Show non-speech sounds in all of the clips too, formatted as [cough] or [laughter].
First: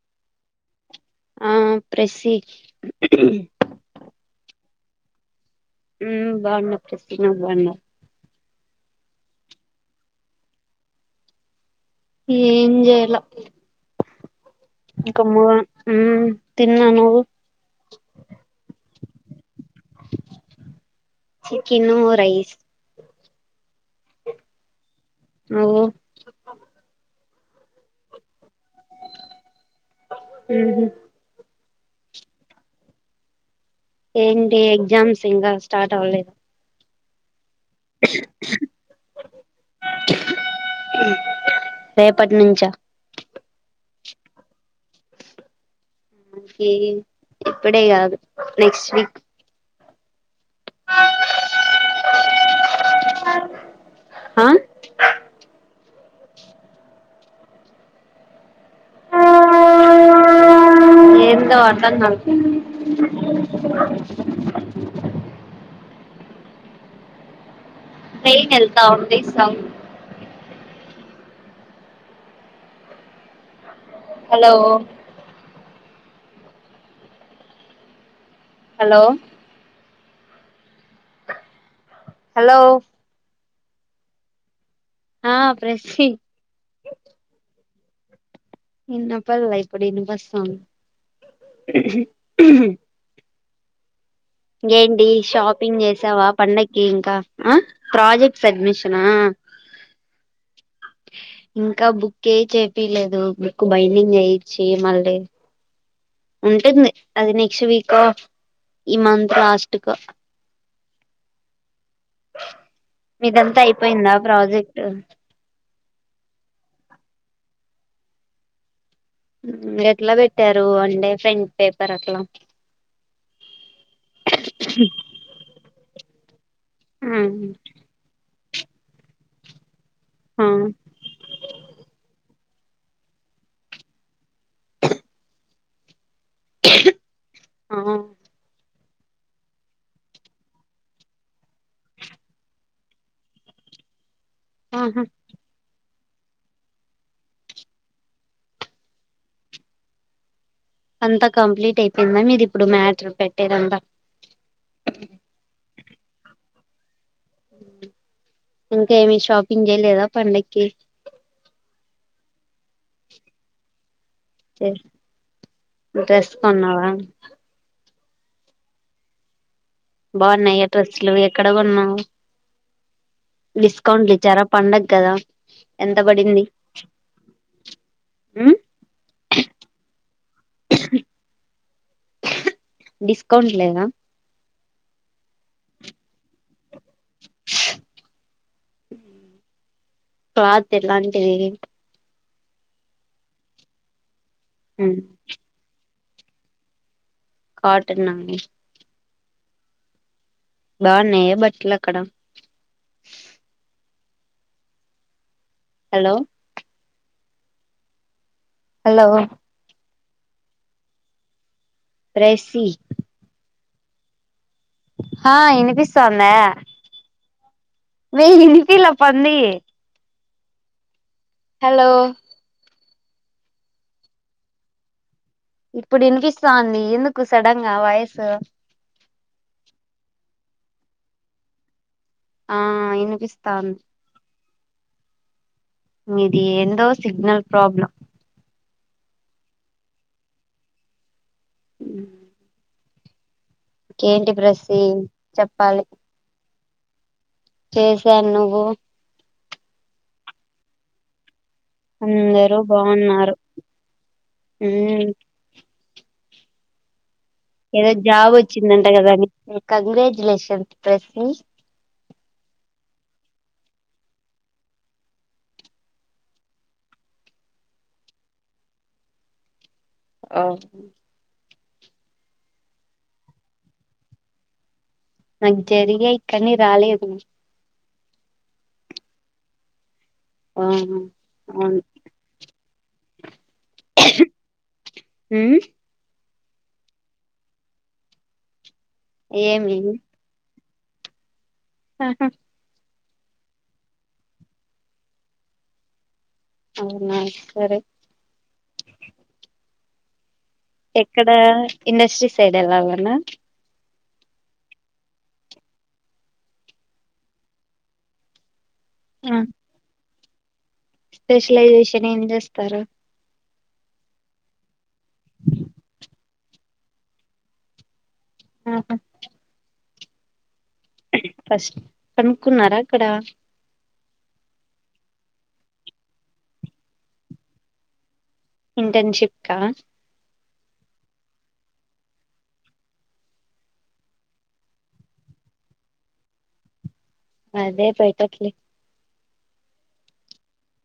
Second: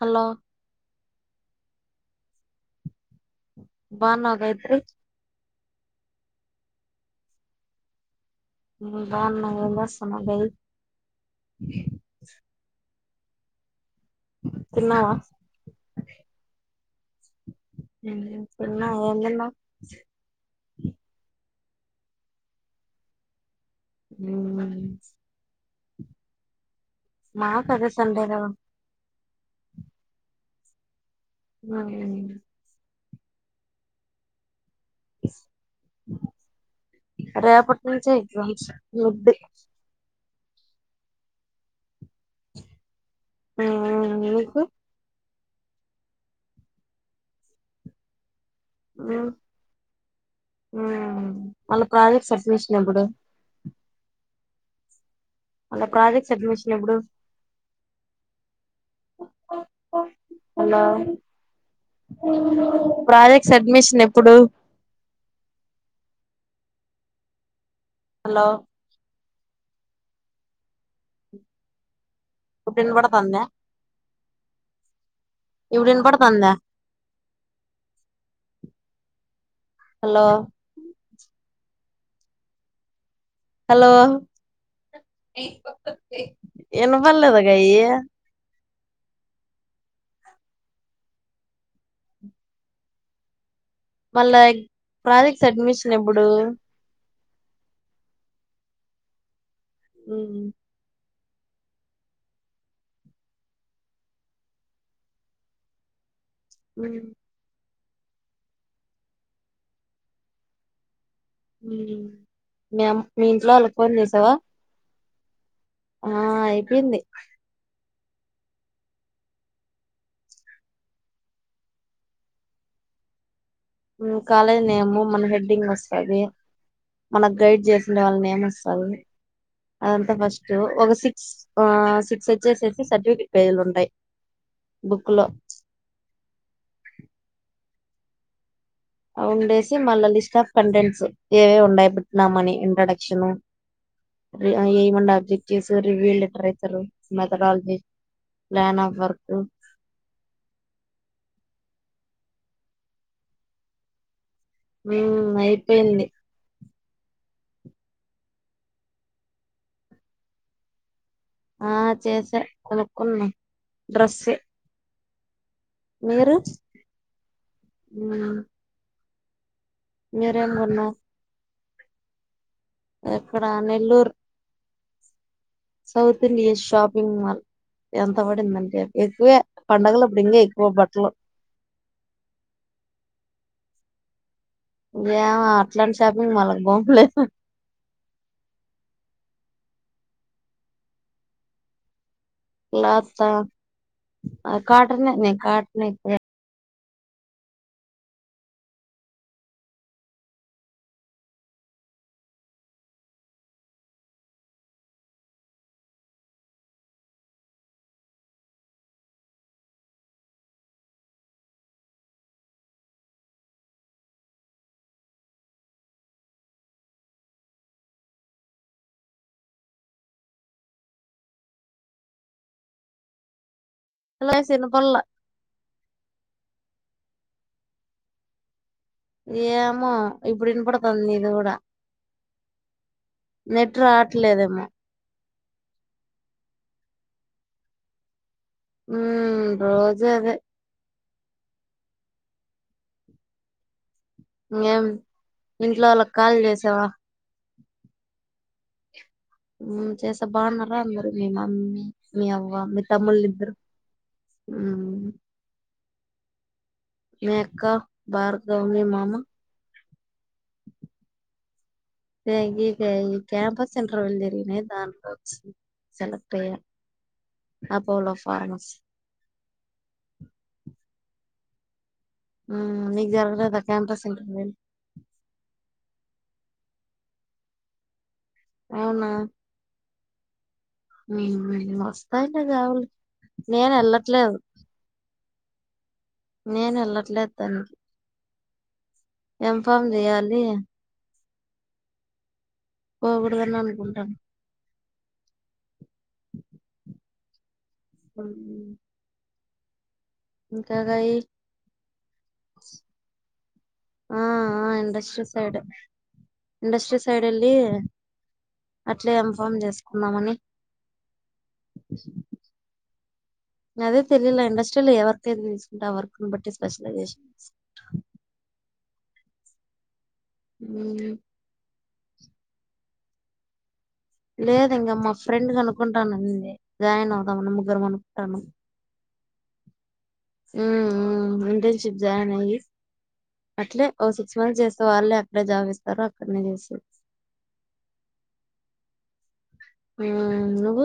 Hello ఆ ప్రెసి బాగున్నావ్ కదా ఇప్పుడు ఉ బాగున్నా ప్రస్ నా బాగున్నా ముందా నేల సమదై ఏమో చేయాలో తిన్నావా కామంగా కమ్ము తిన్నాన్నా నువవు అందన్నా చికెన్ రైస్ ఉ మ ఓ మా కదే సండేద ఊహుం అ [inaudible] ఏంగ్డి ఏండి ఎ జామ్స్ ఇంకా స్టార్ట్ అవ్వలేదు రేపటి నుంచే ముది ఉమ్ రేపటి నుంచ ఎందుకు అక ఇప్పుడే కాదు నెక్స్ట్ వీక్ మ్మ్ వాళ్ళ కాలేజ్ సడ్మిషన్ ఎప్పుడు ఆ అలా ప్రాజెక్ట్ సడ్మిషన్ ఎప్పుడు హలో ఏందో అర్థం కాలే ప్రాజెక్ట్ సడ్మిషన్ ఎప్పుడు హలో ట్రైన్ ఎళ్తా ఉంది సిప్ సౌండ్ ఇప్పుడు ఇనాపాద్తంద హలో ఇప్పుడు ఇనాపాద్తంద హలో హలో హలో హలో ఆ ప్రెస్సి ఇనపడలేద గాయి అ ఇన్నప్పలె ఇప్పుడు వినిపిస్తుంది మళ్ళా ఏంటి ప్రాజెక్ట్ షాపింగ్ అడ్మిషన్ ఎప్పుడు చేసావా పండక్కి ఇంకా ఆ ప్రజెక్ట్ సడ్మిషనా మ్మ్ ఇంకా బుకే చేపిలేదు బుక్ బైండింగ్ చేయిచ్చి మళ్ళీ ఉంటుంది ఉమ్ అది నెక్ట్ వీక్ ఆ ఈ మంత్ లాస్టకు మేమ్ మీ ఇంట్లో మీదంతా వాళ్లకు ఫోన్ అయిపోయిందా చేసావా ప్రాజెక్ట్ ఆ అయిపోయింది ఎట్లా పెట్టారు అంటె ఫ్రంట్ పేపర్ అట్లా మ్మ్ కాలేజ్ నేమ్ మన హెడ్డింగ్ వస్ పదే మనకు గైడ్ జేసిన వాళ్ళని ఏమ్ [unintelligible] అదంతా ఆ ఫస్ట్ ఒక సిక్స్ ఆ సిక్స్ ఐ చేసేటి స్సర్టిఫికేట్ పేలు ఉంటాయి బుక్ లో ఆ ఉండేసి మళ్ళ లిస్ట్ ఆఫ్ కంటెంట్స్ ఏవేవ్ ఉండయి బట్టన్నామని ఇంట్రొడక్షను ఆహా ఏమండ objectives view literature methodology plan of work అంతా కంప్లీట్ అయిపోయింది అని ఇది ఇప్పుడు మ్యాటర్ పెట్టడం అయిపోయింది ఇంకా ఏమి షాపింగ్ చేయలేదా పండగకి ఆ చేసా కొనుక్కున్నా డ్రాసే డ్రెస్ కొన్నావా ఉ బాగున్నాయి ఎ డ్రెస్సులు ఎక్కడ ఎడ కొన్నావు ఇక్కడ డిస్కౌంట్ నెల్లూరు ఇచ్చార పండగ్ కదా ఎంత సౌత్ పడింది ఇండియా షాపింగ్ మాల్ ఎంత ఉమ్ పడిందంటే ఎక్కువే పండగలు డింగ ఎక్కువ బట్టలు అకౌంట్ లేదా గా అట్లాంటి షాపింగ్ మాలకు బోమ్ లే [unintelligible] క్లాత్ ఎలాంటిది క్లాత్ ఆ ఆ ఉమ్ కాటన్ నే కాట్నయితే కాటన్ నాయి బాగున్నాయ బట్టలు అక్కడ హలో హలో రేసి ఆ ఇనిపిస్తందా వెయ్యి ఇనిపియలే పోండి హలో హలో ఆస్ ఇనపళ్ళ ఇప్పుడు వినిపిస్తాంది ఎందుకు సడంగా వాయిస్ ఏమో ఇప్పుడు ఇనపడుతంది ఇది కూడా ఆ వినిపిస్తాంది నెట్ రావట్లేదేమో మీది ఎందో సిగ్నల్ ప్రాబ్లం ఉ రోజు అదే ఉ కేంటి బ్రస్ఈ చెప్పాలి త చేషా నువ్వు ఉ చేస బాగున్నారా అందరు నేను అందరూ బాగున్నారు ఉ మ్మ్ మీ అక్క ఏదో జాబ్ భార్గవ్ వచ్చిందంట మామ కదా మీ మా కంగ్రజు లెసన్ ప్రస్సి ఈక ఈ క్యాంపస్ ఇంటర్వ్యూ జరిగేనే ధాంట్లో లోకి సెలెక్ట్ అయ్యాను అపోలో ఫార్మసీ. ఓ ఊ నీకు జరగలేదా క్యాపస్ ఇంటర్వ్యూ జరిగాయి కానీ రాలేదు. అవునా అవును ఉ హు అవును వస్తాయిలె జాబులు నేను వెళ్లట్లేదు. ఊ నేను వెళ్ళట్లేదు దానికి ఏమి ఎంఫం చేయాలి ఆహా పోకూడదని అనుకుంటాను. అవునా సరే అ ఎక్కడ ఇండస్ట్రీ సైడ్ ఎల్లలన? ఆ ఆ ఇండస్ట్రీ సైడ్, ఇండస్ట్రీ సైడ్ ఎల్లి అట్లే ఆ ఎంఫ్మ్ చేసుకున్నామని స్పెషలైజేషన్ ఏం చేస్తారు? అదే తెలిలే ఇండస్ట్రీ లే ఎవరికైనా తీసుకుంటే వరకు బట్టటి స్పెషలైజేషన్స్ ఆ ఉ హ కనుక్కున్నారా అక్కడ లేదు ఇంకా మా ఫ్రెండ్ కనుకుంటాననింది, జాయిన్ అవుదాం ముగ్గరం అనుకుంటాను. ఇంటర్న్షిప్ క మ్మ్ మ్మ్ ఇంటర్న్షిప్ జాయిన్ అయ్యి, అట్లే ఓ సిక్స్ మంత్స్ చేస్తే, వాళ్ళే అక్కడే జాబ్ ఇస్తారో అక్కడనే చేసే అదే బెటర్లే ఆ నువ్వు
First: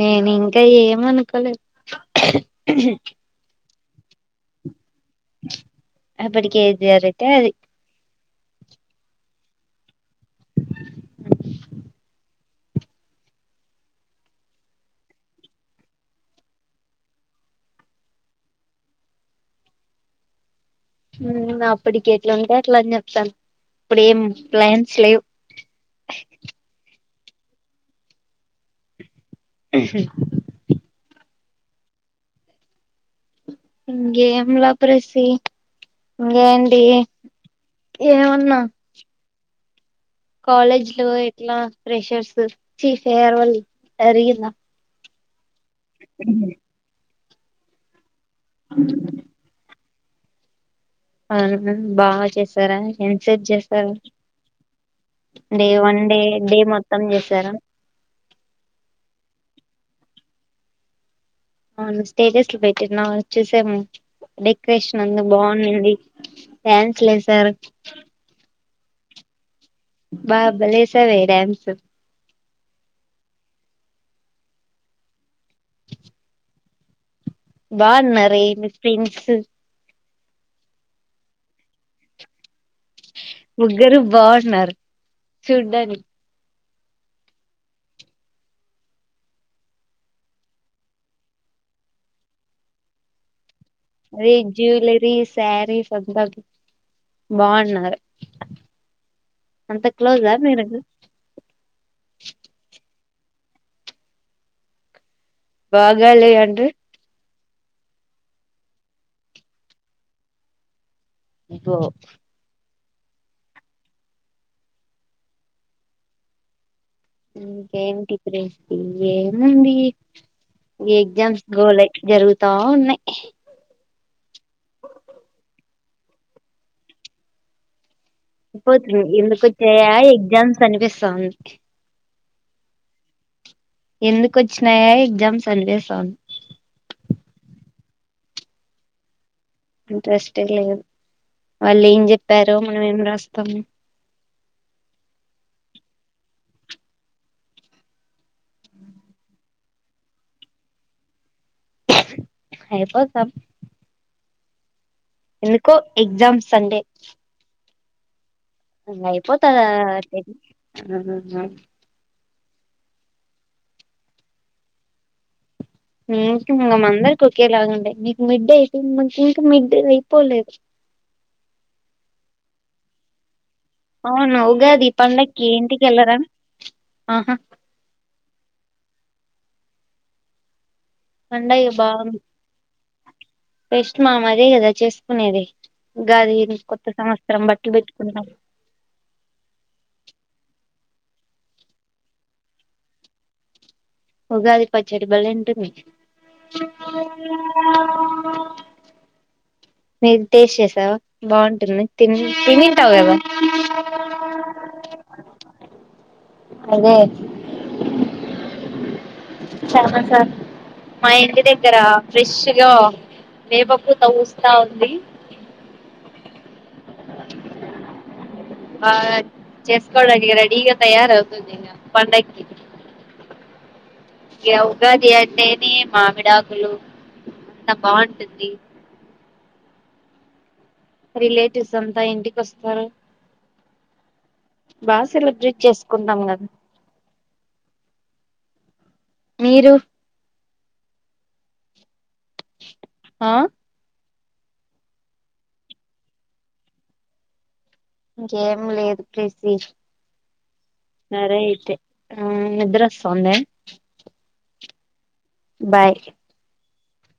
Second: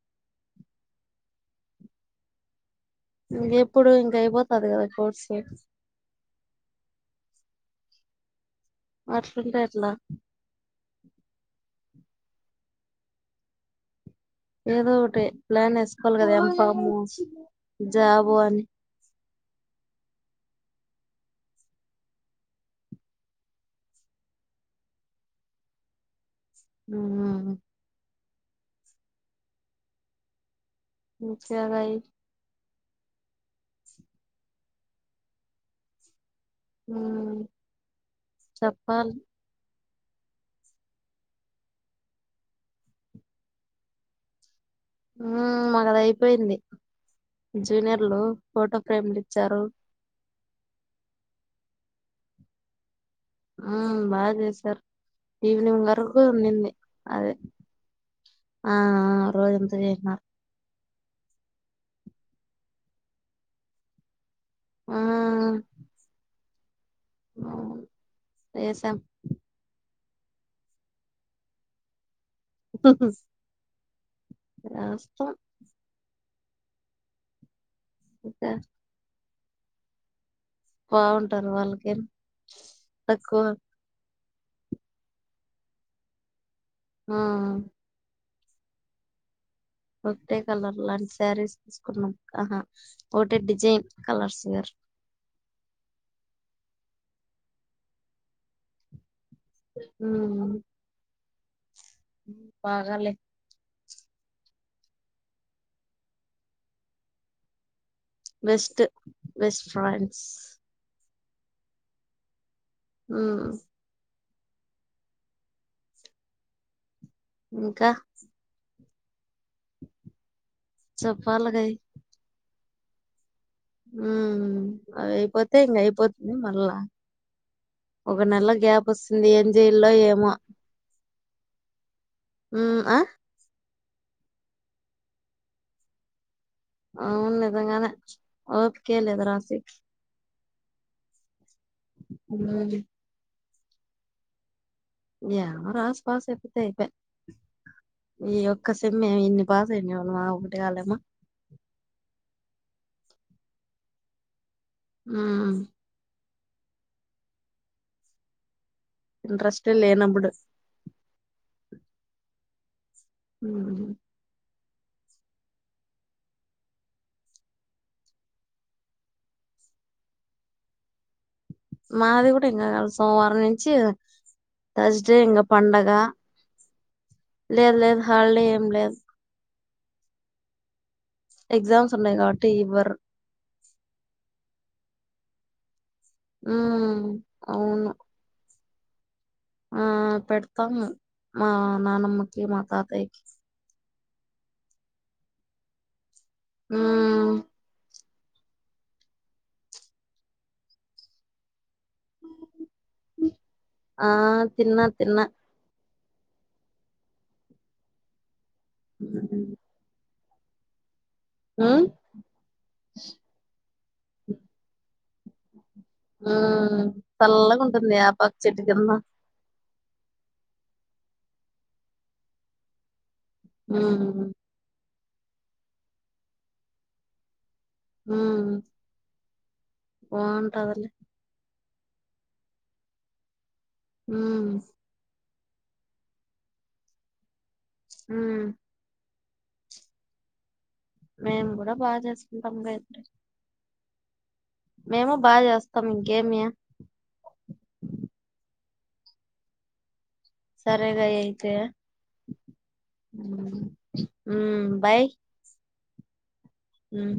నేను ఇంకా ఏమ అనుకోలేదు. ఇంకెప్పుడు ఇంక అయిపోతది కదా ఇ సేఫ్ కేజిర అయితే అది వర్షంటట్లా ఏదో ఒకటి ప్లాన్ వేసుకోవాలి. కదా ఎంఫము జాబు అని. అప్పటికి ఎట్లా ఉంటే అట్లా అని చెప్తాను, ఇప్పుడు ఏం ప్లాన్స్ లేవు. ఉ ఆ [unintelligible] నిచ్చ భయి [unintelligible] ఇంకేంల ప్రెసి ఇంకేంటి ఉమ్, ఏమన్నా చెప్పాలి కాలేజ్ లో ఎట్లా ప్రెషర్స్ చీ ఫేర్వాల్ జరిగిందా హూ మాకది అయిపోయింది జూనియర్లు ఫోటో ఫ్రేమ్లు ఇచ్చారు అవునా ఫ్రెండ్ బా చేసారా ఎంతసేపు ఆ చేసారు బాగా చేసారు డే ఈవినింగ్ వన్ వరకు డే డే ఉండింది మొత్తం అదే చేసారా ఆ ఆ రోజంతా చేసిన అవును స్టేటస్ లో పెట్టినవ్ చూసాము డెకరేషన్ అందు మ్మ్ బాగుండింది థ్యాంస్లే సార్ అవును చేసాం బా భలే సావే డాన్స్ ఏస్తాం బాగున్నారే ఇంకా మీ ఫ్రెండ్స్ బాగుంటారు వాళ్ళకేం తక్కువ ముగ్గరు బాన్ న్నార్ చుడ్డాని ఆ ఒకటె కలర్ లాంటి శారీస్ తీసుకుందాం ఆ హా ఒటె డి అరే జ్యూలరీ సారీ సంతా కి బాగున్నారు అంత క్లోజా మీరగ బాగలే బాగాలే అండీ వెస్ట్ వెస్ట్ ఫ్రాన్స్ ఇపో మ్మ్ ఇంకా ఏంటిి క్రై ఇయ్యేదండీ ఈ ఎగ్జామ్స్ చెప్పాలి గయి గోలే జరుగ్ తా ఉన్నాయి ఉమ్ అవి అయిపోతే ఇంగ అయిపోతుంది మల్లా అ పోతుంది ఎందుకు వచ్చే ఏమో ఎగ్జామ్స్ కనిపిస్తాంది కీ ఉమ్ ఆ ఎందుకు వచ్చినాయా ఎగ్జామ్స్ అనిపిస్తుంది అవును నిజంగానే ఓకే లేదురా ఇంట్రెస్ట్ ఎక్కులేరు వాళ్ళు ఏం చెప్పారు ఉమ్ మనం ఏం రాశాం తమే యా క్లాస్ పాస్ అయిపోతే అయిపాయే ఈ యొక్క సేమ్ ఇన్ని పాస్ అవ్వలేమా ఒకటి కాలమా హా పోసం ఉమ్ ఎందుకో ఎక్జామ్స్ సండే అట్లయిపోతదా ఇంట్రెస్ట్ లేనప్పుడు హ హా హమ్ నీకు ఇంకా మన అందరికి ఒకే లాగా ఉండే నీకు మిడ్డి అయితే ఇంకా మిడ్డి డే అయిపోలేదు మాది కూడా ఇంకా సోమవారం ను అవును ఉగాది థర్డ్ ఇంకా పండక్కి పండగ ఇంటికెళ్ళరా ఆహా లేదు లేదు హాలిడే ఏం లేదు ఎగ్జామ్స్ ఉన్నాయి కాబట్టి ఇవ్వరు ఫెస్ట్ మానామ్ అదే కదా చేసుకునేది గాది కొత్త ఉమ్ సంవత్సరం బట్టలు అవును పెట్టుకున్నాం ఆ పెడతాము మా నానమ్మకి మా తాతయ్యకి ఉగాది పచ్చడి భలే ఉంటది మ్మ్ మీరు టేస్ట్ చేసారా బాగుంటుంది తినుంటావు కదా ఆ తిన్నా తిన్నా అదే చాలా సార్ మా ఇండ్ దగ్గర మ్మ్ ఫ్రెష్ గా వేప పూత పూస్తా ఉంది ఉ చల్లగా ఉంటుంది ఆ వేప చెట్టు కింద చేస్కోగ రెడిగ తయారవుతుంది ఇగ పండకి మ్ ఉగాది అంటేనీ మామిడాకులు అంత బాగుంటుంది పోన్ అవును స్ అంతా ఇంటికి వస్తారు మ్మ్ బ సెలెబ్రేట్ చేసుకుంటాం కదా మ్ మీరు మేము కూడా బాగా చేస్ బంగా [unintelligible] ఆ మేము బాగా చేస్తాం ఇంకేమి ఇంకా ఏం లేదు ప్రీసి సరేగా సరే అయితే ఆ నిద్రొస్తుందా బాయ్ బాయ్ మ్